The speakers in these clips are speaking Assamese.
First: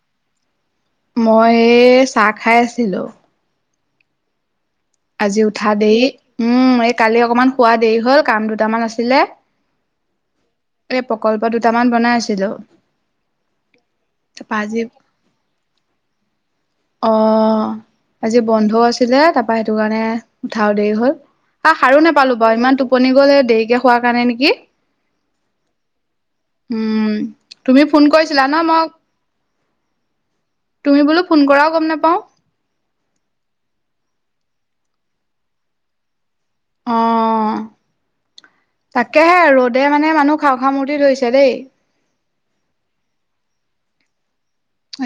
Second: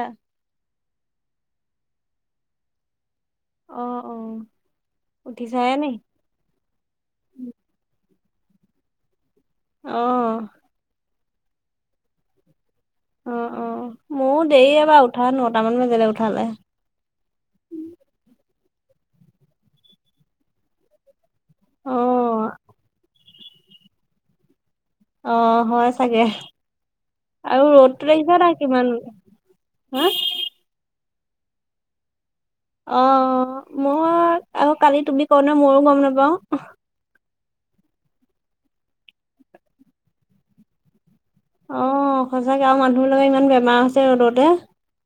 উ মই এই চাহ খাই আছিলো অ অ আজি উঠা উঠিছাহে নি? দেৰি উম এই কালি অকমান শোৱা দেৰি হল কাম দুটামান আছিলে আহ এই প্ৰকল্প দুটামান বনাই আছিলো অ অ ময়ো তাৰপা দেৰি আজি এবাৰ উঠা নটামান বাজিলে উঠা লৈ অ আজি বন্ধও আছিলে তাৰপা সেইটো কাৰণে উঠাও দেৰি হ'ল আহ সাৰো নাপালো অ', বাৰু ইমান টোপনি গল দেৰিকে হোৱাৰ কাৰণে নেকি অ হয় চাগে উম আৰু তুমি ফোন ৰ'দটো দেখিছা কৰিছিলা না ন মই কিমান, হাহ্। তুমি বোলো ফোন কৰাও গম নাপাওঁ। অ মই আৰু কালি তুমি কওঁ ন মইও গম নাপাওঁ। অ তাকেহে ৰ'দে মানে মানুহ খাওঁ খাাওঁ মূৰ্তি ধৰিছে দেই। অ', সঁচাকে আও মানুহ বিলাকৰ ইমান বেমাৰ হৈছে ৰ'দতে।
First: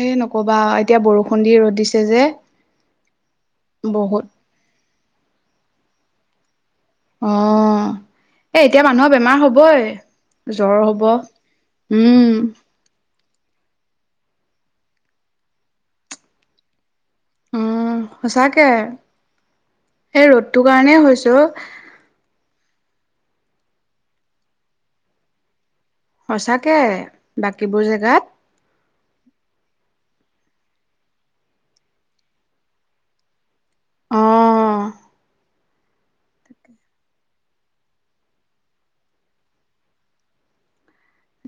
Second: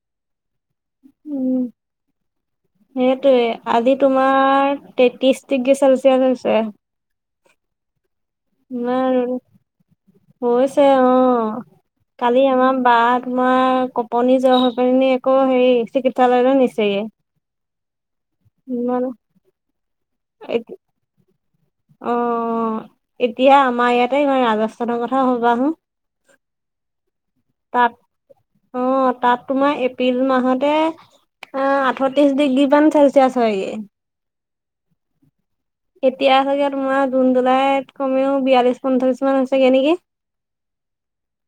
এ নকবা আও এতিয়া বৰষুণ দি উম, ৰ'দ দিছে যে। সেইটোৱে আজি বহুত তোমাৰ তেত্ৰিশ ডিগ্ৰী চেলচিয়াছ হৈছে। অহ্ এ এতিয়া ইমান মানুহৰ ৰ'দ বেমাৰ হবই, হৈছে জ্বৰ হব, অ'। কালি উম্। আমাৰ বা তোমাৰ কপনি জ্বৰ হৈ পিনে নি আকৌ হেৰি চিকিৎসালয়লৈ নিছে ইয়ে। সঁচাকৈ, এই ৰ'দটোৰ কাৰণে হৈছোঁ। অ এতিয়া আমাৰ ইয়াতে ইমান ৰাজস্থানৰ কথা ভবাহো। সচাকে বাকীবোৰ জেগাত, অ তাত তোমাৰ এপ্ৰিল মাহতে, অ আঠত্ৰিশ ডিগ্ৰী মান চেলচিয়াছ হয়গে। অহ্। এতিয়া চাগে তোমাৰ জুন জুলাইত কমেও বিয়াল্লিশ পঞ্চলিশ মান হৈছেগে নেকি?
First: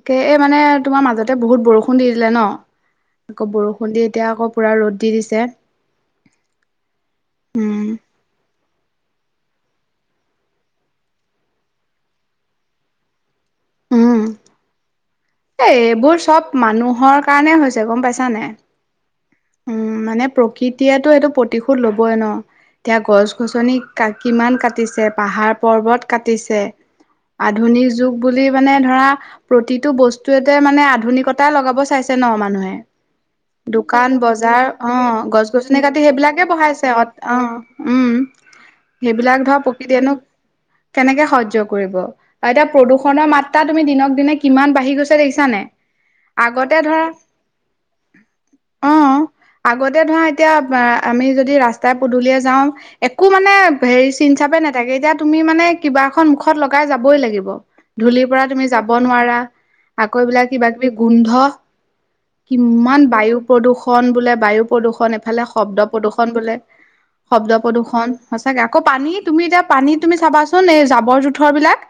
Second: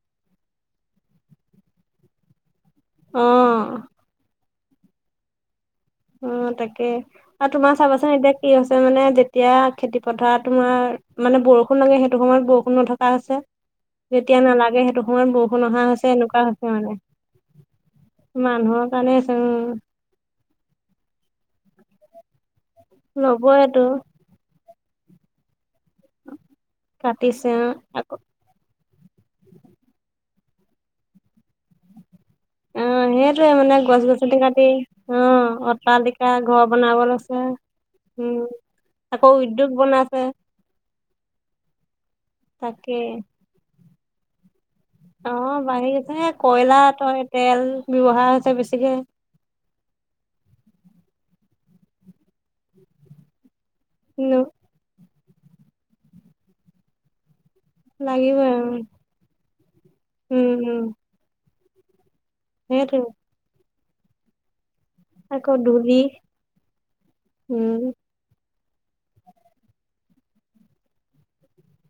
তাকে এই মানে তোমাৰ মাজতে বহুত বৰষুণ দি দিলে ন, অ আকৌ বৰষুণ দি এতিয়া আকৌ পুৰা ৰ'দ দি দিছে। অ তাকে আৰু তোমাৰ উম চাবাচোন এতিয়া কি হৈছে মানে যেতিয়া খেতিপথাৰত তোমাৰ মানে বৰষুণ লাগে সেইটো সময়ত বৰষুণ নথকা হৈছে। উম যেতিয়া নালাগে সেটো সময়ত এ বৰষুণ অহা হৈছে এইবোৰ চব এনেকুৱা হৈছে মানে, মানুহৰ কাৰণে হৈছে গম পাইছা নাই মানুহৰ কাৰণে উম মানে প্ৰকৃতিয়ে টো এইটো প্ৰতিশোধ লবই ন? এতিয়া গছ গছনি ল'বইটো কা কিমান কাটিছে পাহাৰ পৰ্বত কাটিছে কাটিছে অ আধুনীক আকৌ যুগ বুলি মানে ধৰা প্ৰতিটো বস্তু অতে মানে আধুনিকতা লগাব চাইছে। ছে ন মানুহে অ সেইটোয়ে মানে দু গছ কান গছনি বজাৰ কাটি অ গছ গছনি কাটি অট্টালিকা সেইবিলাকে ঘৰ বহাইছে বনাব অত লৈছে অ্ উম্। উম আকৌ সেইবিলাক ধৰ উদ্যোগ প্ৰকৃতিয়েনো বনাইছে কেনেকে সহ্য কৰিব আও এতিয়া তাকে প্ৰদূষণৰ মাত্ৰাত তুমি দিনক দিনে কিমান ব অ বাঢ়ি গৈছে কয়লাৰ ধৰা তই তেল ব্যয়ৱহাৰ হৈছে বেছি। অ আগতে ধৰা এতিয়া আমি যদি ৰাস্তাই পদূলিয়ে যাওঁ একো মানে হেৰি চিন নো চাপে নাথাকে এতিয়া তুমি মানে কিবা এখন মুখত লগাই যাবই লাগিব। ধূলিৰ লাগিবই পৰা তুমি আৰু যাব নোৱাৰা আকৌ এই উম বিলাক কিবা উম কিবি গোন্ধ। সেইটোৱে কিমান বায়ু প্ৰদূষণ বোলে বায়ু প্ৰদূষণ এফালে আকৌ শব্দ ধূলি প্ৰদূষণ বোলে শব্দ উম প্ৰদূষণ, ছাগে আকৌ পানী তুমি এতিয়া পানী তুমি চাবাচোন এই জাবৰ-জোঁথৰবিলাক।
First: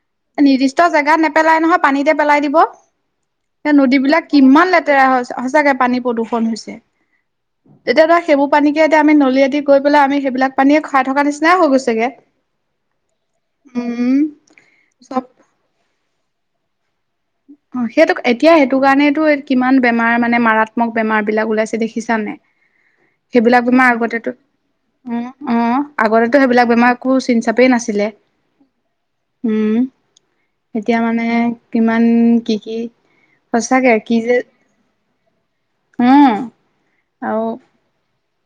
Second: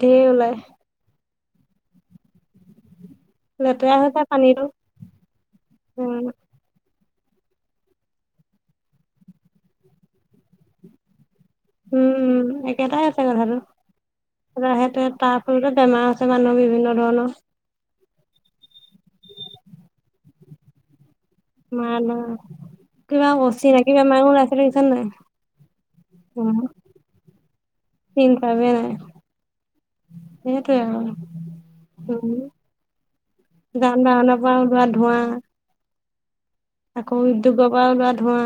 ঢেৰ ওলাই নিৰ্দিষ্ট জেগাত নেপেলাই নহয় পানীতে পেলাই দিব। সে লেতেৰা হৈছে নদীবিলাক পানীটো কিমান লেতেৰা সঁচাকে পানী উম প্ৰদূষণ হৈছে তেতিয়া ধৰা সেইবোৰ পানীকে এতিয়া আমি নলীয়েদি গৈ পেলে আমি সেইবিলাক পানীয়ে খাই থকা নিচ উম্ একেটাই আছে কথাটো উম সেটোয়ে চব তাৰ ফলতে বেমাৰ হৈ বিভিন্ন ধৰণৰ অ সেইটো এতিয়া সেইটো কাৰণেতো কিমান বেমাৰ মানে মাৰাত্মক বেমাৰ বিলাক ওলাইছে দেখিছানে। মাৰ কিবা সেইবিলাক বেমাৰ অচিনাকি বেমাৰো আগতেটো ওলাইছে দেখিছা নাই অ অ আগতেটো সেইবিলাক বেমাৰ একো চিন চাপেই নাছিল। চিন চাবে নাই। উম্ সেইটোৱে এতিয়া মানে আৰু কিমান উম্ কি উম কি সঁচাকে কি যে, ম উম আকৌ আৰু উদ্ধোগব গ ধোৱা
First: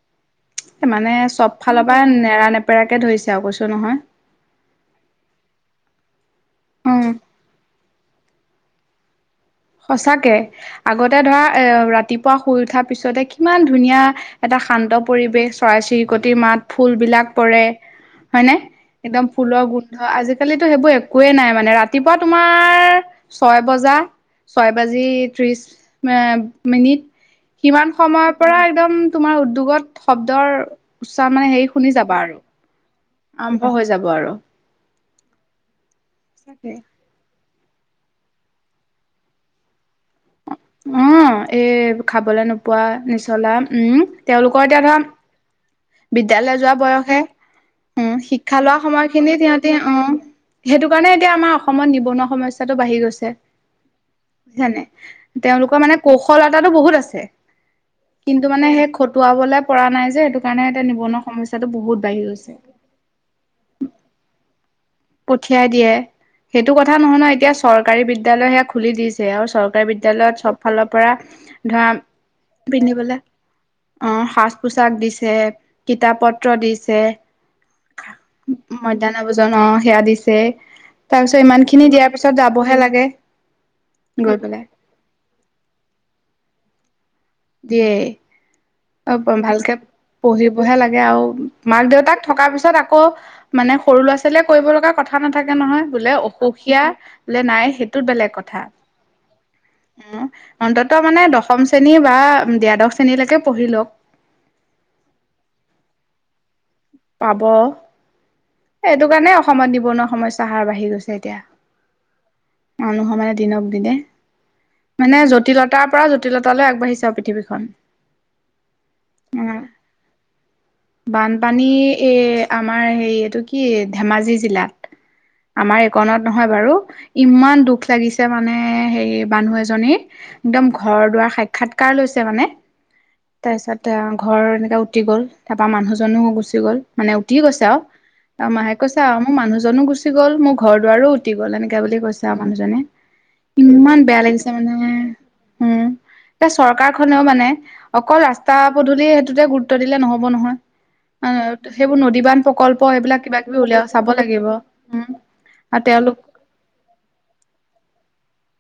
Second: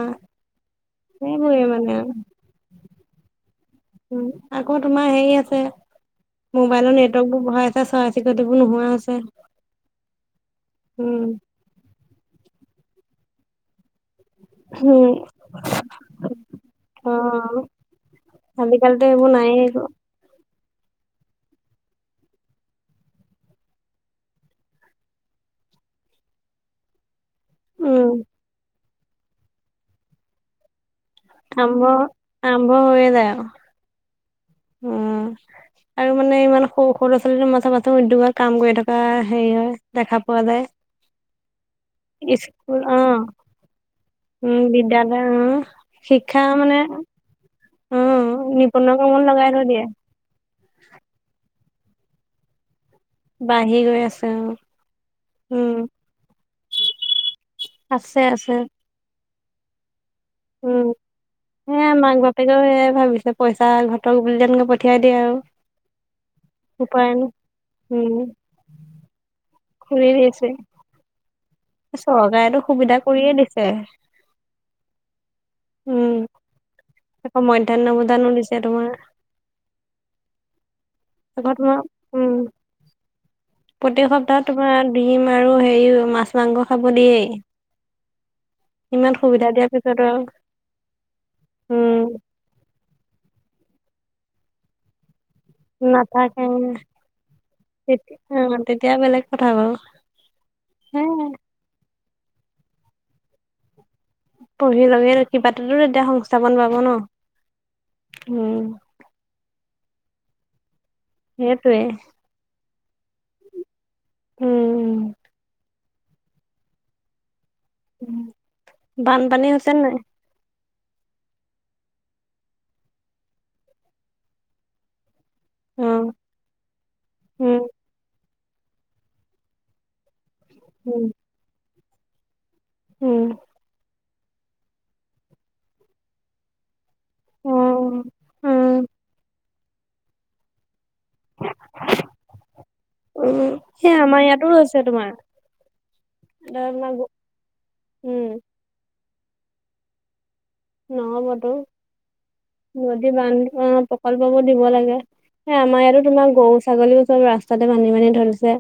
মানে চব সেইবোৰে ফালৰ মানে পৰা নেৰা নেপেৰাকে ধৰিছে আৰু কৈছো নহয়। উ আকৌ তোমাৰ হেৰি আছে মোবাইলৰ উম নেটৱৰ্ক বোৰ বঢ়াই আছে চৰাই চিকতিবোৰ নোহোৱা আছে সঁচাকে আগতে ধৰা এ ৰাতিপুৱা শুই উঠাৰ পিছতে কিমান ধুনীয়া এটা শান্ত উম পৰিৱেশ চৰাই চিৰিকটিৰ মাত অ ফুলবলাক পৰে হয় ন আজিকালিতো একদম এইবোৰ নায়েই ফুলৰ একো গোন্ধ আজিাল আজিকালিতো সেইবোৰ একোৱেই নাই মানে ৰাতিপুৱা তোমাৰ ছয় বজা ছয় বাজি ত্ৰিশ মিনিট সিমান উম সময়ৰ পৰা একদম তোমাৰ উদ্যোগত শব্দৰ উচ্চাৰ মানে হেৰি আৰম্ভ শুনি যাবা আৰু আৰম্ভ হৈয়ে যায় আৰু আৰম্ভ হৈ যাব আৰু উম আৰু মানে ইমান সৰু সৰু ছোৱালীো ম থ পাথ উদ্যোগত কাম কৰি থকা হেৰি হয় দেখা পোৱা যায়। উ এই খাবলে নোপোৱা স্কুল অ নিচলা উম তেওঁলোকৰ উম এতিয়া ধৰা বিদ্যালয় অ শিক্ষা বিদ্যয়ালয়লৈ যোৱা মানে বয়সে অ উ শিক্ষা লোৱা নিবনুৱা কামত সময়খিনিত লগাই থৈ সিহঁতি দিয়ে আহ সেইটো কাৰণে এতিয়া আমাৰ অসমত নিবনুৱা সমস্য়াটো বাঢ়ি গৈছে বাঢ়ি গৈ আছে অ জানে উম তেওঁলোকৰ মানে কৌশলতাটো বহুত আছে আছে কিন্তু আছে মানে সেই খটুৱাবলৈ পৰা নাই যে সটো কাৰণে উম এটা নিবনুৱ সমস্্যাটো সেয়া বহুত মাক বাঢ়ি গৈছে বাপেকেও সেয়াই ভাবিছে পইচা ঘটক বুলি তেনেকে পঠিয়াই দিয়ে আৰু পঠিয়াই দিয়ে সেইটো কথা উপায় নহয় ন নাই এতিয়া চৰকাৰী উম বিদ্য়ালয় সেয়া খুলি দিছে আৰু চৰ খুলি বিদ্্যালয়ত দিছে চব ফালৰ পৰা ধৰা চৰকাৰেতো সুবিধা পিন্ধিবলে কৰিয়ে দিছে অ সাজ পোছাক দিছে উম কিতাপ পত্ৰত দিছে আকৌ মধ্যাহ্ন ভোজনো দিছে তোমাৰ মধ্যাহ্ন ভোজন সেয়া দিছে তাৰ পিছত আকৌ ইমান খিনি দিয়াৰ পিছত যাবহে লাগে প্ৰ গৈ সপ্তাহত পেলাই তোমাৰ দিম আৰু হেৰি মাছ মাংস খাব দিয়েই দিয় ইমান অ সুবিধা দিয়াৰ ভালকে পিছত আৰু পঢ়িবহে লাগে আৰু মাক উম দেউতাক থকাৰ পিছত আকৌ মানে সৰু ল'ৰা ছোৱালীয়ে কৰিব লগা কথা খা নাথাকে নহয় বোলে নাথাকে অসুখীয়া বোলে নাই সেইটোত বেলেগ তেতিয়া অ কথা তেতিয়া বেলেগ কথা বাৰু উ অন্তত হে মানে দশম শ্ৰেণী বা দ্বাদশ শ্ৰেণীলৈকে পঢ়ি লওক পঢ়ি লগে কিবাতো তেতিয়া সংস্থাপন পাব ন পাব উম এইটো কাৰণে অসমত নিবনুৱা সমস্যা হাৰ বাঢ়ি গৈছে এতিয়া সেইটোৱে মানুহৰ মানে দিনক দিনে উম মানে জটিলতাৰ পৰা জটিলতাালৈ আগবাঢ়িছা আৰু পৃথিৱী বানপানী হৈছে নাই বানপানী এই আমাৰ হেৰি এইটো কি ধেমাজি জিলাত আমাৰ অ এককনত নহয় বাৰু ইমান উম দুখ লাগিছে মানে হেৰি মানুহ এজনী একদম ঘৰ উম দুৱাৰ সাক্ষাৎকাৰ লৈছে মানে উম তাৰপিছত ঘৰ এনেকৈ উটি গ'ল তাৰপৰা মানুহজনো গুচি গ'ল মানে উঠি অ গৈছে আৰু ত মাহে উম কৈছো আহ মোৰ মানুহজনো গুচি গ'ল মোৰ ঘৰত আৰুো উটি গ'ল এনেকাে বুলি কৈছ আৰু মানুহজনে উম সেই ইমান বেয়া আমাৰ ইয়াতো লাগিছে হৈছে মানে তোমাৰ উম এতিয়া চৰকাৰ খনেও মানে অকল উম ৰাস্তা পদূলি স তে গুৰুত্ব দিলে নহ'ব নহয় নহ'বতো সেইবোৰ নদীবান প্ৰকল্প নদী সেইবিলাক বান্ধ কিবা কিবি উলিয়া চাব লাগিব উম স আমাৰ ইয়াতো তোমাৰ গৰু ছাগলীবোৰ চব ৰাস্তাতে বান্ধি বানি ধৰিছে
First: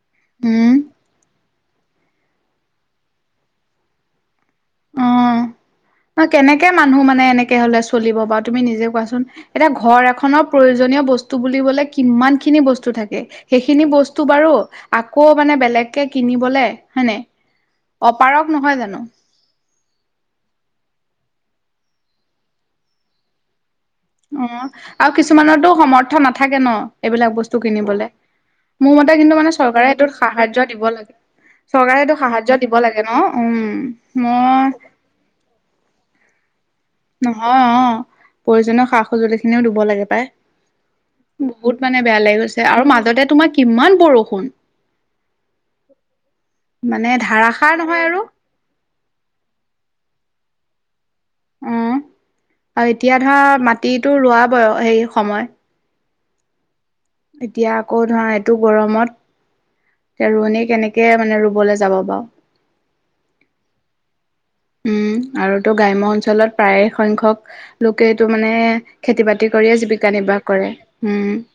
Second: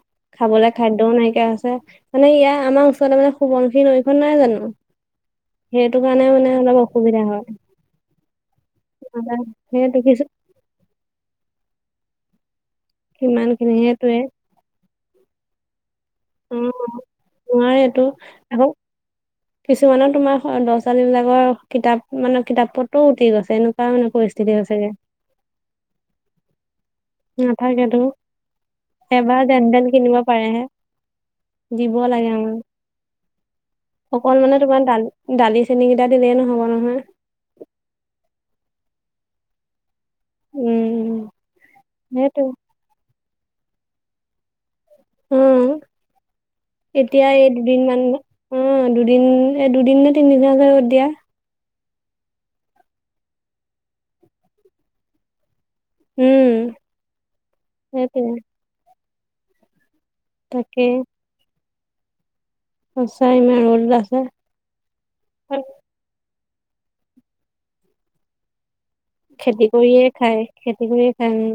উম খাবলৈ খাদ্্যও নাইকিয়া আছে মানে ইয়াৰ আমাৰ ওচৰতে মানে সুবনশী নৈখন নাই জানো অ সেইটো কাৰণে মানে কেনেকে অলপ মানুহ অসুবিধা হয়। হলে চলিব তুি নিজে কোন এতিৰ এ সেইটো কিছু প্ৰয়ো ব কিমান খিন বস্তু থে কিমান খিনি সেইখিনি সেইটোৱে বস্তু বাৰু আকৌ মানে বেগ অ কিনিবলে হয়নে নোৱাৰেটো অপাৰক আকৌ নহয় জানো? কিছুমানৰ তোমাৰ ল'ৰা-ছোৱালী বিলাকক কিতাপ মানে কিতাপ পত্ৰও দি আছে ন অ আৰু কিছুমানৰতো সমৰ্থ নাথাকে ন এইবিলাক বস্তু নাথাকেতো কিনিবলে। মোৰ মতে কিন্তু এবাৰ মানে যেন তেন চৰকাৰে কিনিব এইটোত পাৰেহে সাহাৰ্য্য দিব লাগে। দিব চৰকাৰে এইটো লাগে আমাৰ। সাহাৰ্য দিব লাগে ন, উম অকল মানে মই তোমাৰ দালি দালি চেনী কেইটা দিলেই নহব ন, নহয় অ প্ৰয়োজনীয় সা-সজুলিখিনিও দিব লাগে। উম, বহুত মানে বেয়া সেইটো লাগি গৈছে আৰু মাজতে তোমাৰ কিমান বৰষুণ। উম মানে এতিয়া এই ধাৰাসাৰ দুদিনমান নহয় আৰু উম দুদিন এ দুদিন তিনিদিনত যে ৰ'দ দিয়া উম আৰু এতিয়া ধৰা মাটিটো ৰোৱা বোৱা সেই সময় উম এতিয়া আকৌ ধৰা সেইটোৱে এইটো গৰমত তে ৰোৱনী তাকে কেনেকৈ মানে ৰুবলৈ যাব বাৰু চাই মে ৰ'দ লাগে উম আৰু টো গ্ৰাম্য অঞ্চলত প্ৰায়ে সংখ্যক লোকেটো মানে খেতি বাতি খেতি কৰিয়ে জীৱিকা খাই নিৰ্বাহ কৰে খেতি কৰিয়ে খাই উম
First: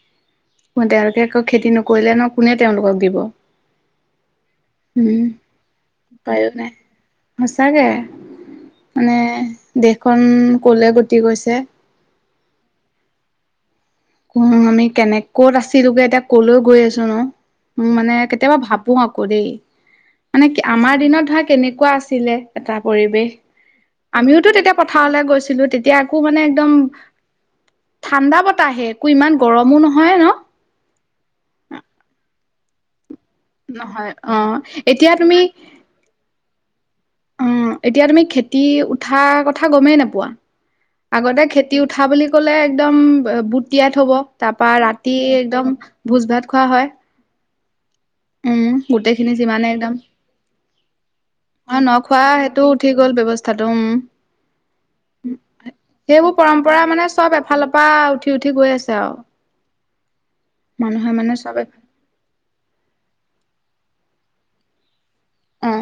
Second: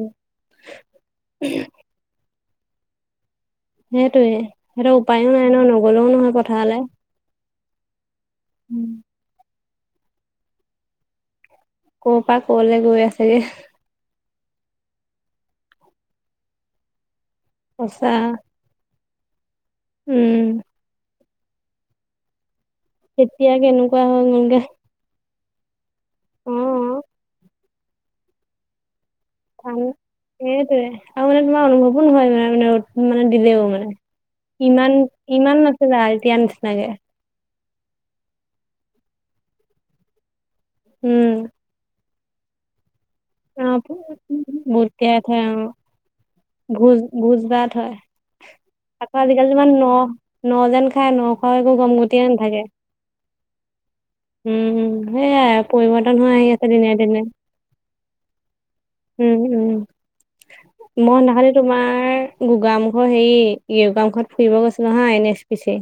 উম তেওঁলোকে আকৌ খেতি নকৰিলে ন কোনে তেওঁলোকক দিব সেইটোৱে সেইটো উম উপাইয়ো নাই নহয় নগলেও নহয় উপায়ো নাই পথাৰলৈ সঁচাকে মানে দেশখন কলে গতি কৰিছে কৰ পাৰ ক'লৈ গৈ আছেগে উ আমি কেনে ক'ত আছিলো বে এতিয়া ক'ল কৰি আছো ন উ সঁচা মানে কেতিয়াবা ভাবো আকৌ দেই উম মানে কি আমাৰ দিনত থৰ কেনেকুৱা আছিলে এটা পৰিৱেশ তেতিয়া কেনেকুৱা হৈ আমিওতো গ'লগে তেতিয়া পথাৰলৈ গৈছিল ছিলো তেতিয়া আকৌ মানে একদম অ ঠাণ্ডা বতাহে আকৌ ইমান গৰমো ভাল নহয় সেইটোৱে আৰু মানে তোমাৰ ন অনুভৱো নহয় মানে মানে ৰ'দ মানে দিলেও মানে নহয় অ ইমান এতিয়া তুমি ইমান নাছিলে আৰু এতিয়া নিচিনাকে অ এতিয়া তুমি খেতি উঠাৰ কথা গমেই নোপোৱা উম আগতে খেতি উঠা বুলি ক'লে একদম অ বুট তিয়াই থ'ব তাৰ পৰা বুট ৰাতি তিয়াই থয় অ একদম ভোজ-ভাত খোৱা হয় ভোজ ভোজ ভাত হয় উম আকৌ গোটেইখিনি আজিকালি ইমান যিমানেই ন একদম ন যেন খাই ন খোৱা একো অ গম নখোৱা গতিয়ে নাথাকে সেইটো উঠি গ'ল ব্যৱস্থাটো উম উম উম সেয়াই পৰিৱৰ্তন হৈ সেইবোৰ আহি আছে পৰম্পৰা দিনে মানে দিনে সব এফালৰ পৰা উঠি উঠি গৈ আছে আৰু উম উম মানুহে মই মানে নাখালে চবে তোমাৰ গাম ঘৰ হেৰি ইউ গাম কাৰ্ড ফুৰিব গৈছে নহয় নেক্সট অ পিছে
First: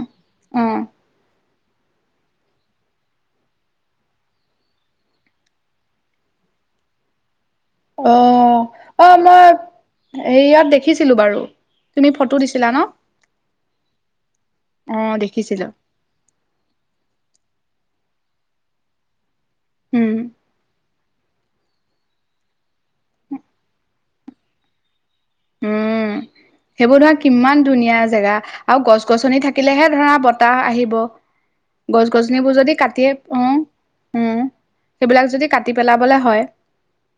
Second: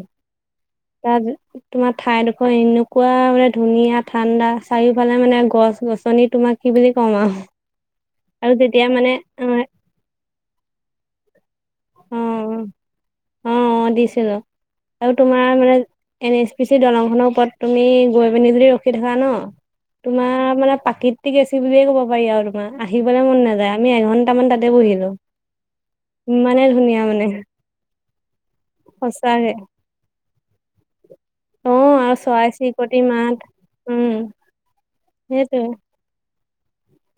অ তাৰ তোমাৰ ঠাইডোখৰ এনেকুৱা মানে ধুনীয়া ঠাণ্ডা চাৰিওফালে মানে গছ গছ-গছনি তোমাক কি বুলি কম আৰু অ আৰু তেতিয়া অ অ মানে মই ইয়াক দেখিছিলো বাৰু তুমি ফটো দিছিলা ন অ অ দিছিলো অ আৰু তোমাৰ দেখিছিলো মানে এন এছ পি চি দলংখনৰ ওপৰত তুমি গৈ পিনি যদি ৰকি থকা ন উম তোমাৰ মানে পাকিত টিক আছে বুলিয়েই ক'ব পাৰি আৰু তোমাৰ আহিবলৈ মন নাযায় আমি এঘণ্টামান তাতে বহিলোঁ উম উ মানে সেইবোৰ ধৰা কিমান ধুনীয়া জেগা আৰু গছ-গছনি সঁচাকে থাকিলেহে ধৰা বতাহ আহিব অ আৰু চৰাই গছ-গছনিবোৰ যদি চিৰিকটি কাটিয়ে মাত অ উম সেইবিলাক যদি সেইটোৱে কাটি পেলাবলে হ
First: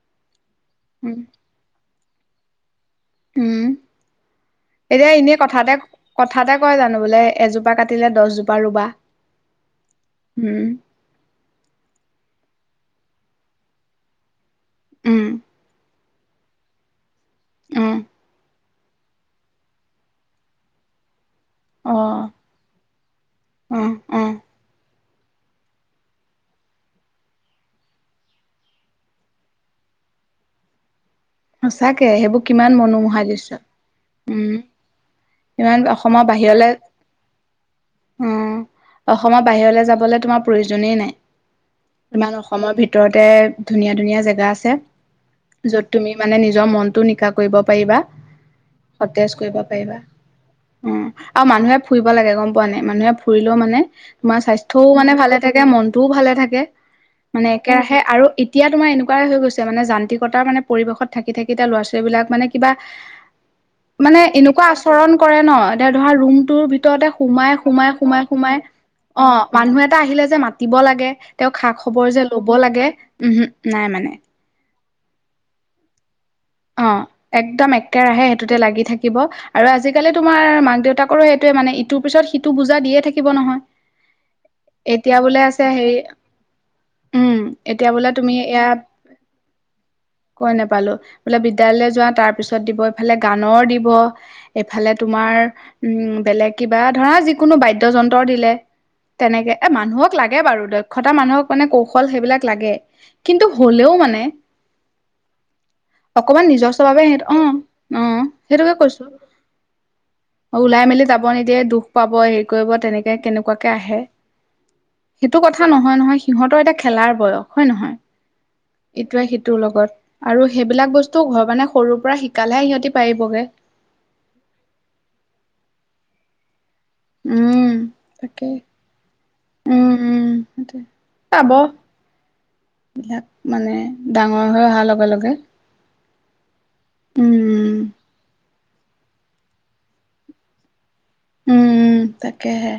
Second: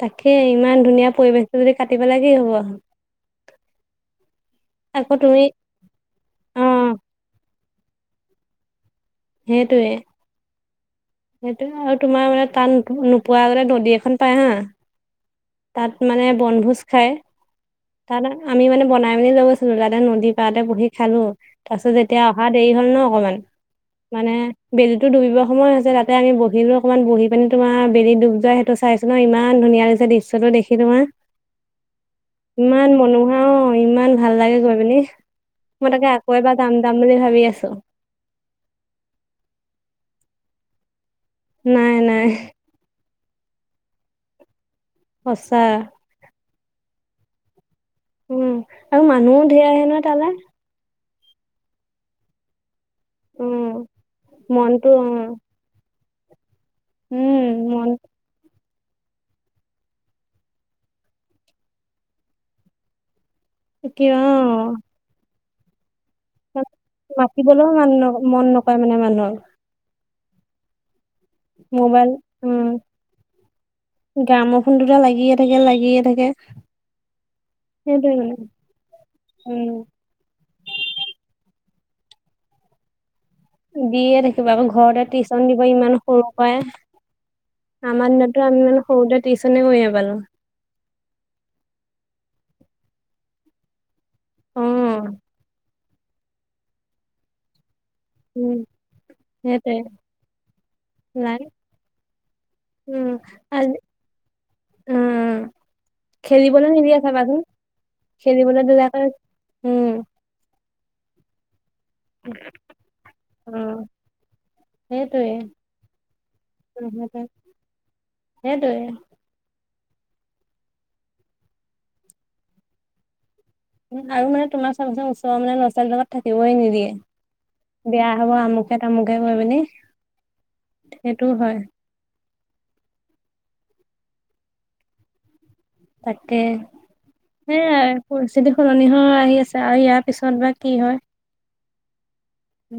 তাকে ইমান ধুনীয়া পৰিৱেশটো যদি কাটিব লাগে কি হ'ব উম এতিয়া আকৌ এনেই তুমি কথা এটা কথা এটাই অ কয় জানো বোলে এজোপ জোপা কাটিলে দহজোপা ৰুবা সেইটোৱে উম, সেইটোয়ে আৰু তোমাৰ মানে টান নোপোৱাগতে নদী এখন পাই হা উম তাত মানে বনভোজ খায় উম, আমি মানে বনাই মেলিলৈ গৈছিলো লাদা নদী পাঅতে বহি খালো তাৰপিছত যেতিয়া অ', অহা দেৰি হ'ল ন অকমান উম, উম। মানে বি টো ডুবিব সময় হাছে আমি বহিলোও অকণমান বহি পিনি তোমাৰ বেলি ডুব যোৱা সেইটো চাইছো ন ইমান ধুনীয়া লাগ দৃশ্যটো দেখি তোমাৰ সঁচাকে সেইবোৰ কিমান ইমান মনোমোহা মনোহা দৃশ্য অ ইমান ভাল উম, লাগে গৈ পিনি ইমান মই তাকে অসমৰ আকৌ এবাৰ বাহিৰলে যাম যাম বুলি ভাবি আছো উ অসমৰ বাহিৰলে যাব তোমাৰ প্ৰয়োজনেই নাই নাই নাই তোমাৰ অসমৰ ভিতৰতে ধুনীয়া ধুনীয়া জেগা সঁচা আছে য'ত তুমি মানে নিজৰ মনটো নিকা কৰিব পাইবা উম আৰু সতেজ মানুহো কৰিব ধেৰ আহে পাইবা নহয় তালে উম আৰু মানুহে ফুইব লাগে গম পোৱা নাই মানুহে ফুৰিলেও উম মানে তোমাৰ মনটো স্বাস্থ্যও অ মানে ভালে থাকে মনতটোও ভালে থাকে উম মানে মন একেৰাহে আৰু এতিয়া তোমাৰ এনেকুৱাই হৈ গৈছে মানে যান্ত্ৰিকতাৰ মানে পৰিৱেশত থাকি থাকি এ ল'ৰা ছোৱালীবিলাক মানে কিবা অকিও মানে এনেকুৱা আচৰণ কৰে ন এতিয়া ধৰ ৰুমটোৰ ভিতৰতে সোমাই মাতিবলৈও মান সোমাই ন সোমাই মন সোমাই নকৰে মানে অ মানুহৰ মানুহে এটা আহিলে যে মাতিব লাগে তেওঁক খা মোবাইল খবৰ যে ল'ব উম লাগে উম হম নাই মানে ফোন দুটা লাগিয়ে থাকে লাগিয়ে থাকে অ একদম সেইটোৱে একেৰাহে মানে সেইটোতে লাগি থাকিব আৰু উম আজিকালি তোমাৰ মাক দেউতাকৰো সেইটোৱে মানে ইটো পিচত সিটো বুজা দিয়ে থাকি দিয়ে থাকিব আকৌ ঘৰতে বোলে টিউশচন দিব আছে হেৰি ইমান সৰু পৰাই উম এতিয়া বোলে আমাৰ তুমি দিনটো আমি এয়া মানে সৰুতে টিউশচনে কৰিয়ে না কৈ নোপালো বোলে বিদ্যালয় যোৱা তাৰ পিছত দিব এইফালে গানৰ দিব, অ এইফালে তোমাৰ উম বেলেগ কিবা ধৰা যিকোনো বাদ্য যন্ত্ৰ দিলে উম তেনেকে এ সেইটোৱে মানুহক লাগে বাৰু দক্ষতা লাই মানুহক মানে কৌশল সেইবিলাক লাগে উম কিন্তু আজি হ'লেও মানে উম অকমান খেলিবলৈ নিজস্ব নিদিয়ে ভাবে অ চাবাচোন আহ খেলিবলৈ সেইটোকে দিলে কৈছো আকৌ উম অ ওলাই মেলি যাব নিদিয়ে দুখ পাব হেৰি কৰিব তেনেকে অ কেনেকুৱাকে আহে সেইটোৱে সেইটো কথা নহয় নহয় সিহঁতৰ এটা খেলাৰ বয়স হয় নহয় সেইটোৱে ইটোৱে সিটোৰ লগত আৰু সেইবিলাক বস্তু ঘ মানে সৰুৰ পৰা শিকালেহে সিহঁতি পাৰিবগে আৰু মানে তোমাৰ চাবা চন ওচৰৰ মানে লৰা ছোৱাল লগ লগত থাকিবই উম নিদিয়ে বেয়া হব তাকেই আমুকে তামুকে গৈ পিনি উম উম সেইটো হয় বিলাক মানে ডাঙৰ হৈ অহাৰ লগে লগে তাকে উম উম সেই পৰিস্থিতি সলনি হয় আহি আছে আৰু ইয়াৰ পিছত বা কি হয় উম তাকেহে! !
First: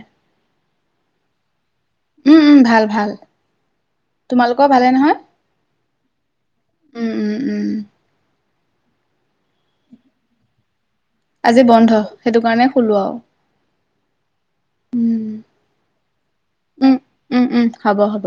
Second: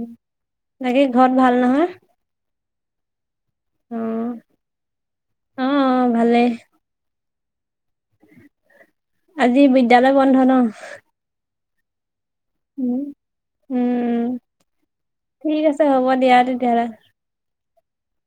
বাকী ঘৰত ভাল নহয়? উম উম ভাল ভাল অ তোমালোকৰ ভালে নহয়? অ ভালেই আজি বিদ্যালয় বন্ধ ন? আজি বন্ধ সেইটো কাৰণে শুলোঁ আও। উম ঠিক আছে হ'ব দিয়া তেতিয়াহ'লে উম উম উম হ'ব হ'ব।